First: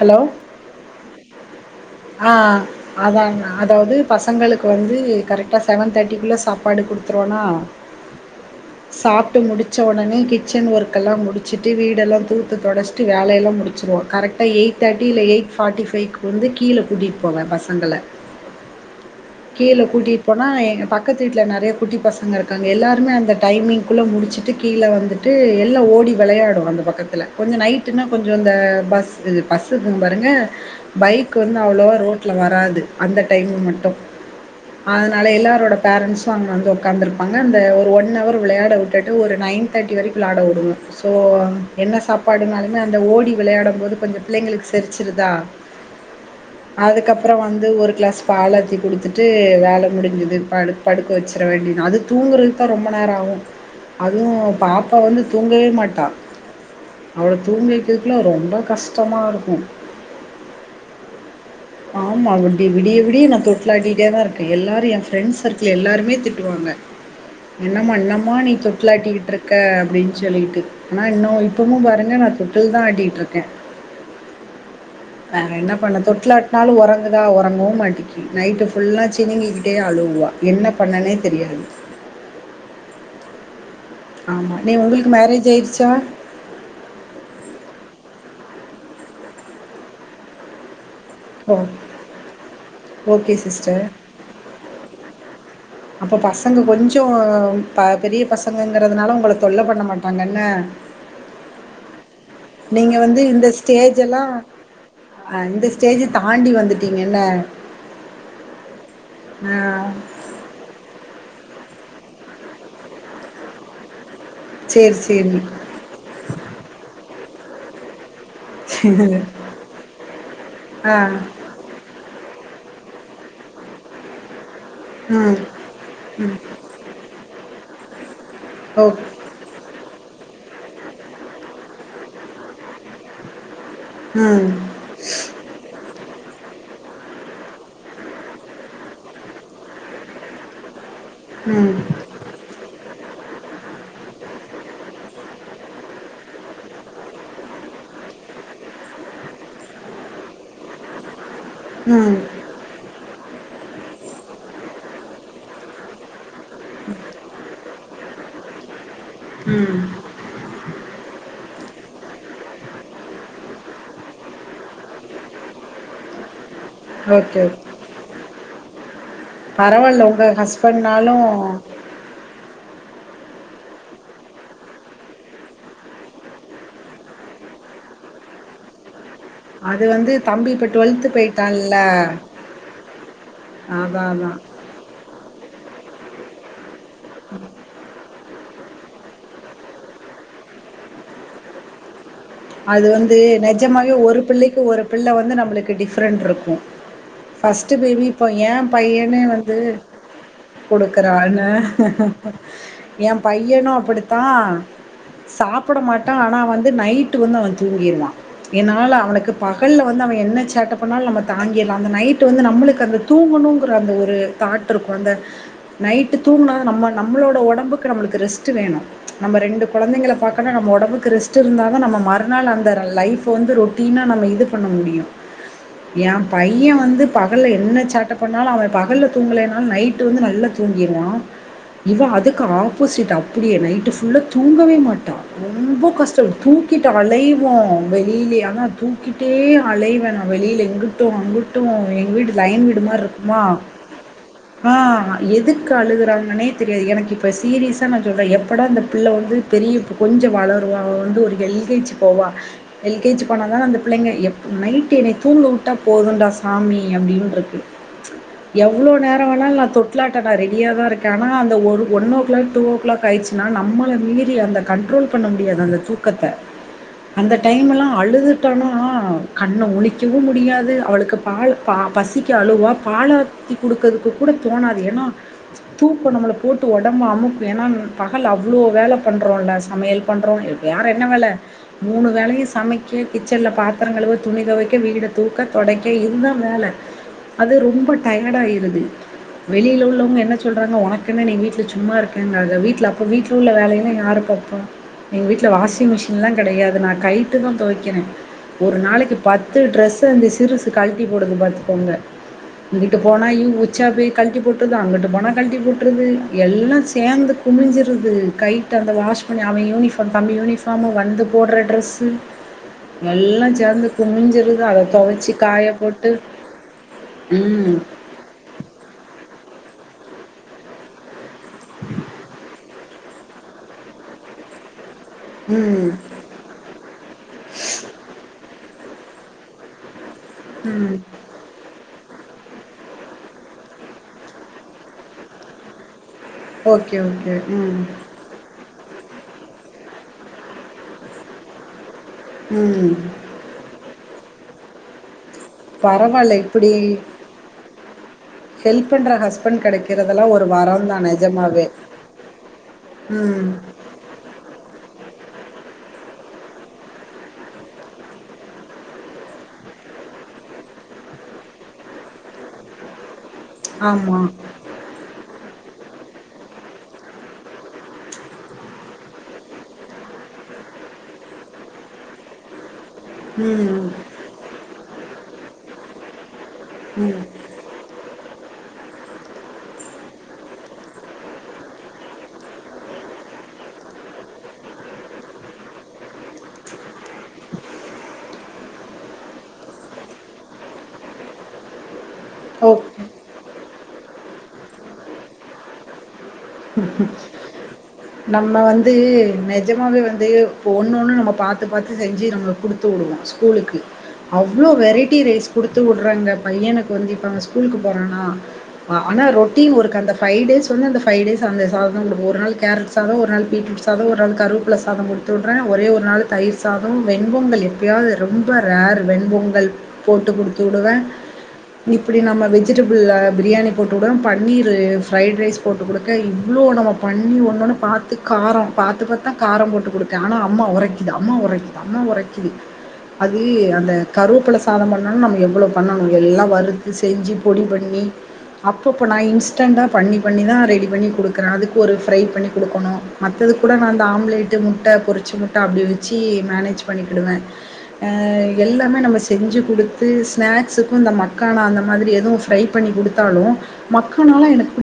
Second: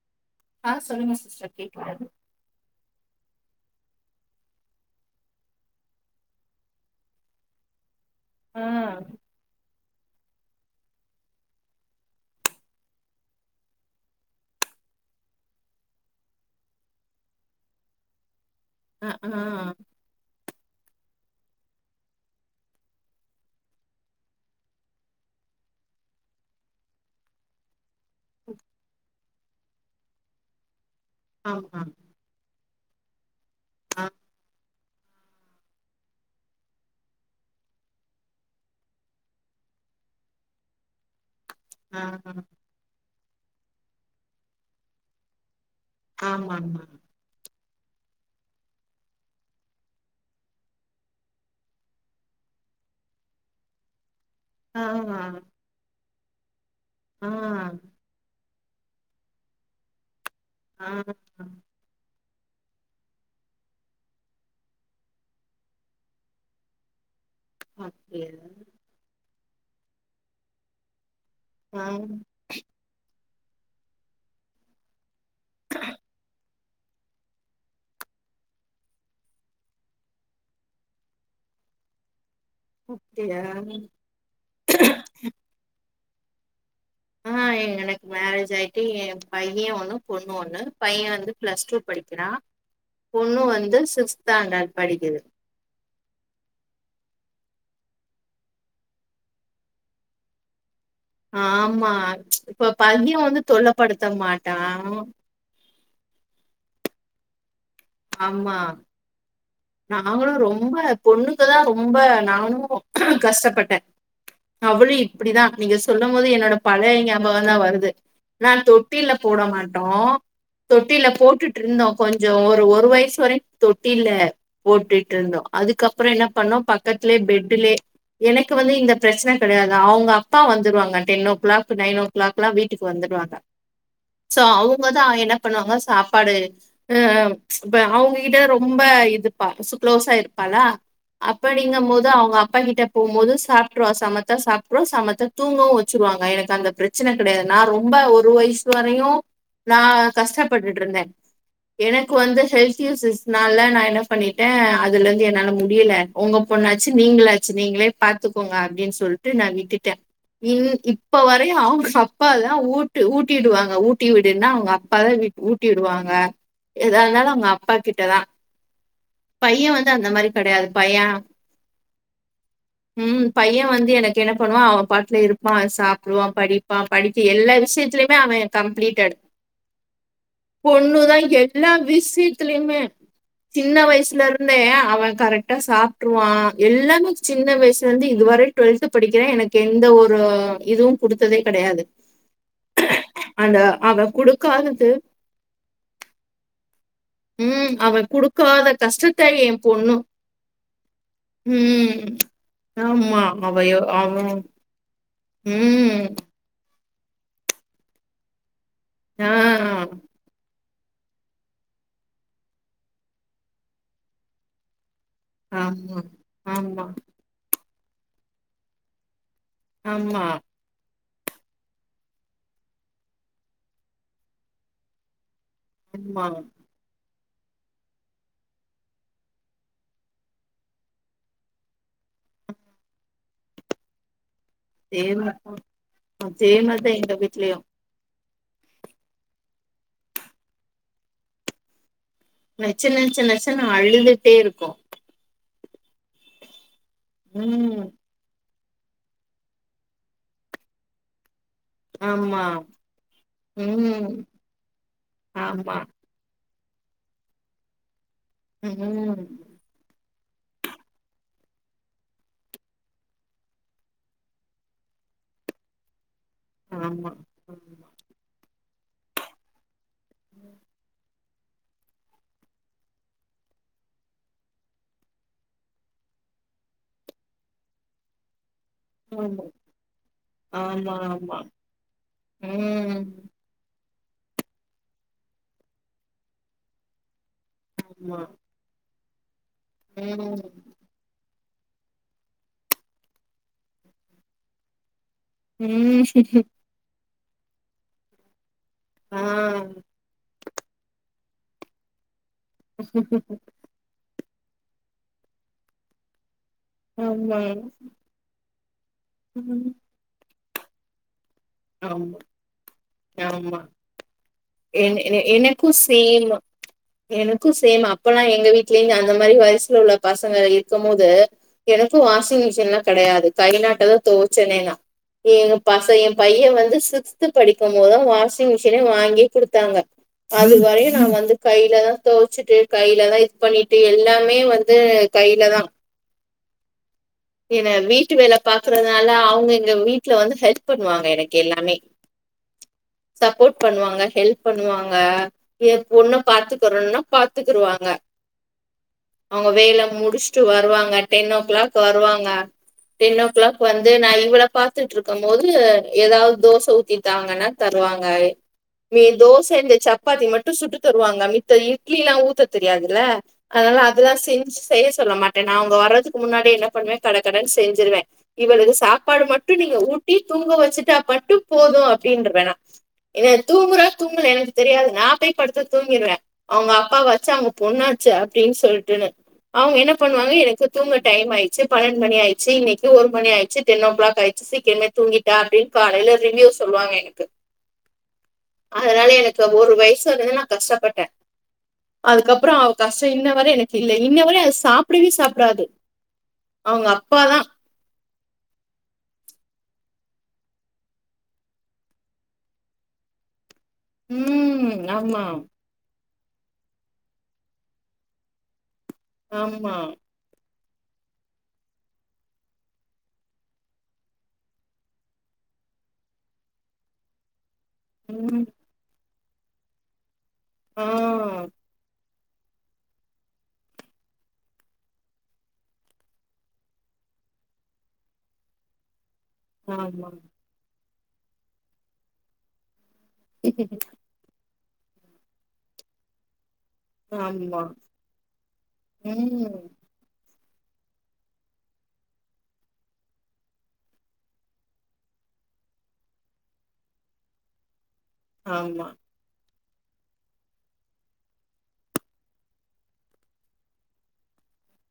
Hello ஆ சொல்லுங்க sister கேக்குது அதான்ங் அதாவ்து பசங்களுக்கு வந்து கரெட்டா செவன் தேட்டிக்குள்ள சாப்பாடு குடுத்துருவனா ஆ சாப்ட்டு முடிச்ச உடனே கிச்சன் ஒர்க்கெல்லா முடிச்சிட்டு வீடெல்லா தூத்து தொடஷ்ட்டு வேல எல்லா முடிச்சிருவோ கரெக் டா எயிட் தேட்டி இல்ல எயிட் ஃபாட்டி ஃபைக்கு வந்து கீழ கூட்டிட் போவே பசங்கள அ ஆ கீழ கூட்டிட் போனா எங்க பக் பக்கத்து வீட்ல நெறைய குட்டி பசங்க இருக்காங்க எல்லாருமே அந்த டைமிங்குள்ள முடிச்சுட்டு கீழ வந்துட்டு எல்லா ஓடி ஓடி வெளையாடு அந்த பக்கத்துல கொஞ்சோ நைட்டுன்னா கொஞ்சோ இந்த பஸ்சு பஸ் இக்கு பாருங்க பைக் வந்து ஆமா அவ்ளோவா ரோட்ல வராது அந்த டைமு மட்டு ஆ அதனால எல்லாரோட பேரன்ஸ்சு அங்க வந்து உட்காந்துருப்பாங்க அந்த ஒரு ஒன் ஹவர் வெளையாட விட்டுட்டு ஒரு நைன் தேர்ட்டி வரைக்கு வெளாட விடுங்க சோ என்ன ஆ சாப்பாடுனாலுமே அந்த ஓடி விளையாடும் போது கொஞ்சோ பிள்ளைங்களுக்கு செரிச்சுருதா ஆமாமா அதுக்கப்றோ வந்து ஒரு கிளாஸ் பால் ஆத்தி குடுத்து குடுத்துட்டு வேல முடிஞ்சுது படுக் படுக்க வெச்சர வேண்டிதா அது தூங்குறதுக்கு தா ரொம்ப நேரோ ஆகு அது ஆ பாப்பா வந்து தூங்கவே மாட்டா ஆ அவள தூங்க வைக்கறதுகுல்ல ரொம்போ கஷ்டமா இருக்கு அ ஆமா விடிய விடிய நா தொட்டிலாட்டிகிட்டே தா இருக்கே எல்லாரு ஏ ஃப்ரெண்ட்ஸ் சர்க்கிள் எல்லாருமே திட்டுவாங்க என்னம்மா அப்டியா இன்னும்மா நீ தொட்டுலாட்டிக்கிட்டு இருக்க அப்டின்னு சொல்லிட்டு ஆனா இன்னு இப்பமு ஆ பாருங்க நா தொட்டில் தா ஆட்டிகிட்டு இருக்க வேற என்ன பண்ண தொட்டால் ட்டாலு ஒறங்குதா ஒறங்கவே மாட்டேக்கு நைட்டு ஃபுல்லா சினிங்கி கிட்டே அழுவுவா என்ன பண்ணேனே தெரியாது அப்டியா ஆமா நீ உங்ளுக்கு மேரேஜ் ஆயிருச்சா அ எனக்கு மேரேஜ் ஆயிட்டு ஏ பைய ஒண்ணு பொண்ணு ஒண்ணு பைய வந்து ஓ பிளஸ் டூ படிக்கிறா ஓகே பொண்ணு வந்து சிஸ்டர் சிக்ஸ்த் ஸ்டாண்டர்ட் படிக்குது அப்ப பசங்க கொஞ்சோ கொஞ்சோ பெரிய பசங்கங்கறதுனால உங்கள தொல்ல பண்ண மாட்டாங்கண்ணே ஆமா இப்ப பைய வந்து தொல்ல படுத்த மாட்டா ஸ்டேஜ்ஜ தாண்டி வந்துட்டீங்கள்ல ஆமா நாங்களு ரொம்ப பொண்ணுக்குதா ரொம்ப நானு கஷ்டப்பட்டே அவளு சரி சரி இப்பிடிதா நீங்க சொல்லு போது என்னோட பழைய ஞாபகோ தா வருது நா தொட்டில்ல போட மாட்டோ ஆ தொட்டில்ல போட்டுட்டுருந்தோ கொஞ்சோ ஒரு வயசு வரையு தொட்டில்ல போட்டுட்டு இருந்தோ ம் அதுக்கப்றோ என்ன பண்ணோ பக்கத்திலயே பெட் பெட்டிலே எனக்கு வந்து ஓ இந்த பிரச்சன கெடையாது அவுங்க அப் அப்பா வந்துருவாங்க டென் ஓ க்ளாக் நைன் ஓ க்ளாக்லா வீட்டுக்கு வந்துருவாங்க சோ ம் அவுங்கதா என்ன பண்ணுவாங்க சாப்பாடு அ இப்ப அவுங்ககிட்ட ரொம்ப இதுப்பா க்ளோஸா இருப்பாளா ம் அப்டிங்கும் போது அவங்க அப்பா கிட்ட போம் போது சாப்ட்ருவா சமத்தா சாப்ட்ரு சமத்தா தூங்கவு வெச்சுருவாங்க எனக்கு அந்த பிரச்சன கெடயாது நா ரொம்ப ஒரு வ வயசு வரையு நா கஷ்டப்பட்டுட்டு இருந்தே எனக்கு ம் வந்து ஹெல்த் இஸ்யூஸ் னால நா என்ன பண்ணிட்டே அதுல இருந்து என்னால முடியல உங்க பொண்ணாச்சு நீங்களாச்சு நீங்களே பாத்து பாத்துக்கோங்க அப்டின்னு சொல்ட்டு நா ம் விட்டுட்டே இப்ப வரையு அவங்க அப்பா தா ஊட்டு ஊட்டிவிடுவாங்க ஊட்டி விடுன்னா அவங்க அப்பா தா ஊட்டி விடு வாங்க எதாருந்தாலு ஓகே அவுங்க ஓகே அப்பா கிட்டதா பைய வந்து பரவால்ல அந்த உங்க மாரி கெடயாது பைய ஹஸ்பண்ட்னாலும் ம் பைய வந்து எனக்கு என்ன பண்ணுவா அவ பாட்ல இருப்பா சாப்டுவா படிப்பா படிக்க எல்லா விஷயத் திலயுமே அவே கம்ப்ளீட்டேட் அது வந்து தம்பி இப்ப டூவெல்த் போய்ட்டால்ல எல்லா விஷியத்துலயுமே சின்ன அதா வயசு அதா இருந்தே அவே கரெக்டா சாப்ட்ருவா எல்லாமே சின்ன வயசுலந்து இதுவரயு டூவெல்த் படிக்கிறா எனக்கு எந்த ஒரு இதுவு குடுத்ததே கெடயாது அது வந்து நெஜமாவே ஒரு பிள்ளைக்கு ஒரு குடுக்காதது பிள்ள வந்து நம்மளுக்கு டிஃப்ரெண்ட்ரு இருக்கு ம். ஃபர்ஸ்ட்டு அவன் பேபி ஏ குடுக்காத கஷ்டத்த பையனே வந்து என் பொண்ணு குடுக்குறானா ம். ஏ ஆமா. அவ பையனு எ அப்புடித்தா அவன் சாப்புட ம். மாட்டா ஆனா வந்து நைட் டு வந்து அவெ தூங்கிருவா என்னால ஆ. அவனுக்கு பகல்ல வந்து அவெ என்ன சேட்டப் பண்ணாலு நம்ம தாங்கில்லா அந்த நைட்டு வந்து நம்மளுக்கு அந்த தூங்கணுங்குற அந்த ஒரு தாட் இருக்கு அந்த ஆமா. நைட்டு தூங்குனா தா ஆமா. நம்ம நம்மளோட ஒடம்புக்கு நம்மளுக்கு ரெஸ்ட்டு வேணு நம்ம ரெண்டு கொழந்தைகள ஆமா. பாக்கணு நம்ம ஒடம்புக்கு ரெஸ்ட் இருந்தா தா நம்ம மறுநாள் அந்த லைஃப்வ வந்து ரொட்டீனா நம்ம இது பண்ண முடியு ஏ ஆமா. பையே வந்து பகல்ல என்ன சேட்ட பண்ணாலு அவே பகல்ல தூங்கலேனாலு நைட்டு வந்து நல்லா தூங்கிருவா இவ அதுக்கு ஆப்போசிட் அப்டியே நைட்டு ஃபுல்லா தூங்கவே மாட்டா அதேமாரிதான். ரொம்ப கஷ்டோ தூக்கிட்டு அதேமாரிதான் எங்க அலைவோ வீட்லயும். வெளிலே ஆனா தூக்கிட்டே அலைவே நா வெளில இங்குட்டு அங்குட்டு எங் வீடு லைன் வீடு நச்ச நச்ச மார்ருக்குமா நச்சன்னு அழுதுட்டே ஆ இருக்கும். எதுக் எதுக்கு அழுகுறாங்கனே தெரியாது எனக்கு இப்ப ம். சீரியஸா நா சொல்றே எப் எப்படா இந்த புள்ள வந்து பெரிய கொஞ்சோ வளருவா அவ வந்து ஒரு எல் கே ஜி போவா ஆமா. எல் கே ஜி போனா தான அந்த ம். புள்ளைங்க எப் நைட்டு என்ன தூங்க வுட்டா ஆமா. போதுன்டா சா சாமி அப்டின்ருக்கு எவ்ளோ ம் நேரோ வேணாலு நா தொட்லாட் ட்டா நா ரெடியா தா இருக்கே ஆனா அந்த ஒரு one o'clock two o'clock ஆய்டுச்சுன்னா நம்மள மீறி அந்த கண்ட்ரோல் ரோல் பண்ண முடியாது அந்த தூக்கத்த ஆமா அந்த டைம்லா அழுதுட்டோனா கண்ண முழிக்கவு முடியாது அவளுக்கு பால் கா பசிக்கு அழுவுவா பாலு ஆத்தி குடுக்குறதுக்கு கூட தோணாது எஏன்னா தூக்கோ நம்ம போட்டு ஒடம்ப அமுக்கு ஏனா பகல்ல அவ் இவ்ளோ வேல ஆமா பண்றோல சமையல் பண்றோ வேற ஆமா என்ன வேல ஆமா மூணு வேலையு ம் சமைக்க கிட்சன்ல பாத் பாத்தரங்கலுவ துணி தொவைக்க வீட தூக்க தொடைக்க இது தா வேல அது ரொம்ப ஆமா டயடாயிறுது வெளில உள்ளவங்க என்ன ம் சொல்றாங்க உனக்கு என்ன நீ வீட்ல ட்ல சும்மா இருக்கன்றாக வீட்ல அப்ப வீட்ல உள்ள வேலையெல்லா யாரு பாப்பா எங்க வீட்ல வாஷிங் ம் மிஷின்லா நா கைட்டுதா தொவைக்கிறே ஒரு நாளைக்கு ஆ பத்து ட்ரெஸ்சு அந்த சிறுசு கல்டி போடுது பாத்துக்கோங்க இங்கிட்டு போனா இவுங்க உச்சா போய் கல்ட்டி போட்ருது அங்குட்டு போனா கல்ட்டி போட்ருது எல்லா சேந்து ஆமா குமிஞ்சிருது கை விட்டு அந்த வாஷ் பண்ணி அவ ம் யூனிஃபார்ம் தம்பி யூனிஃபார்மு வந்து போட்ற ட்ரெஸ்ஸு ஆமா எல்லா ஆமா சேந்து குமிஞ்சிருது அத என் என தொவச்சு காய எனக்கு போட்டு சேம் எனக்கு ம். சேம் அப்பல்லா எங்க வீட்லயு அந்த மாரி வயஸ் ஸ்ல உள்ள பசங்க இருக்கும்போது எனக்கு வாஷிங் மிஷின்ல கெடையாது கை நாட்டதா தொவச்சனே நா எங்க ம். பசையே பையே வந்து சிக்ஸ்த்து படிக்கும் போது தா வாஷிங் மிஷினே வாங்கி குடுத்தாங்க அது வரையு ம். நா வந்து கைலதா தொவச்சுட்டு கைலதா இது பண்ணிட்டு எல்லாமே வந்து கைலதா ஓகே ஓகே. என்ன ம். வீட்டு வேல பாக்குறதுனால அவுங்க எங்க வீட்ல வந்து ஹெல்ப் பண்ணுவாங்க எனக்கெல்லாமே ம். சப்போர்ட் பண்ணுவாங்க ஹெல்ப் பண்ணுவாங்க ஏ பொண்ண பரவால்ல இப்பிடி பாத்துக்கறோன்னா பாத்துக்கிருவாங்க ஹெல்ப் பண்ற அவுங்க ஹஸ்பண்ட் வேல கெடைக்கிறதெல்லா முடுச்ட்டு ஒரு வரந்தா வருவாங்க டென் ஓ நெஜமாவே க்ளாக் வருவாங் க டென் ஓ ம் க்ளாக் வந்து நா இவ்ள பாத்துட்ருக்கம் போது து எதாவது தோச ஊத்தி தாங்கனா தருவாங்க மே தோச இந்த சப்பாத்தி மட்டு சுட்டு தருவாங்க மித்த இட்லிலா ஊத்த தெரியாதுல்ல அதனால அதெல்லா ஆமா செஞ்சு செய்ய சொல்ல மாட்ட நா அவுங்க வர்றதுக்கு முன்னாடி என்ன பண்ணுவே கடக்கடன் செஞ்சிருவே இவளுக்கு சாப்பாடு மட்டு நீங்க ஊட்டி தூங்க வச்சுட்டா பட்டும் போது அப்டின்றுவே நா என்ன தூங்குறா ம் தூங்குல எனக்கு தெரியாது நா போய் படுத்து தூங்கிறுவே அவுங்க ம் அப்பாவாச்சு அவுங்க பொண்ணாச்சு அப்டின் சொல்ட்டுனு அவுங்க என்ன பண்ணுவாங்க எனக்கு தூங்க டைமாயிச்சி பன்னெண்ட் மணி ஆயிச்சி இன்னைக்கு ஒரு மணி ஆயிச்சி டென்னோ கிளாக் ஆயிச்சி சீக்கிர்மே தூங்கிட்டா அப்டின் காலைல ரிவ்யூ சொல் வாங்க எனக்கு அதுனால எனக்கு ஒரு வயசாகவே நா கஷ்டப்பட்டே அதுக்கப்றோ அவ ஓ கஷ்டோ இன்ன வர எனக்கில்ல இன்ன வர அது சாப்டவே சாப்டாது அவங்க அப்பாதா நம்ம வந்து நெஜமாவே வந் து ஒன்னொன்னு நம்ம பாத்து பாத்து செஞ்சி நம்ம குடுத்து உடுவோ ஸ்கூலுக்கு அவ்ளோ ம் வெரைட்டி ஆமா ரைஸ் குடுத்து உட் கற அந்த பையனுக்கு வந்து இப்ப அவ ஸ்கூலுக்கு போறானா அ ஆனா ரொட்டீன் ஆமா ஒர்க் அந்த ஃபை டேஸ் ஃபை டேஸ் அந்த சாதோ குடுப்ப ஒரு நாள் கேரட் சாதோ, ஒரு நாள் பீட்ரூட் சாதோ, ஒரு நாள் கருவேப்ல சாதோ குடுத் உட்றே ஒரே ஒரு நாளு தயிர் சாதோ வெண்பொங்கலு எப்பயாவ்து ம் ரொம்ப ரேர் வெண்பொங்கல் போட்டுக் குடுத்து ஆ உடுவே இப் இப்டி நம்ம வெஜிடபிள்ல பிரியாணி போட்டுடுவே பன்னீரு ஃப்ரைட் ரைஸ் போட்டு குடுக்க இவ்ளோ நம்ம பண்ணி ஒன்னொன்னு பாத்து காரோ பாத்து பாத்து தா காரம் போட்டு ஆமா குடுக்கே ஆனா அம்மா ஒரைக்கிது அம்மா ஒரைக்கிது அம்மா ஒரைக்கிது அது அந்த கருவேப்ல சாதோ பண்ணுன் நம்ம எவ்ளோ பண்ணனு எல்லா வறுத் இது செஞ்சி ஆமா பொடி பண்ணி அப்பப்போ நா ம் இன்ஸ்டண்டா பண்ணி பண்ணி தா ரெடி பண்ணி குடுக்கற அதுக்கு ஒரு ஃப்ரை பண்ணி குடுக்கணு மத்ததுக்கூட நா அந்த ஆம்லேட்டு, முட்ட பொரி ச்ச முட்ட அப்டி வெச்சி மேனேஜ் பண்ணிகிடுவே ஆ ஆமா எல்லாமே நம்ம செஞ்சி குடுத்து ஸ்நாக்ஸுக்கு இந்த மக்கானா அந்த மாதிரி எதுவு ஃப்ரை பண்ணி குடுத்தாலு மக்கானாலா எனக்கு பி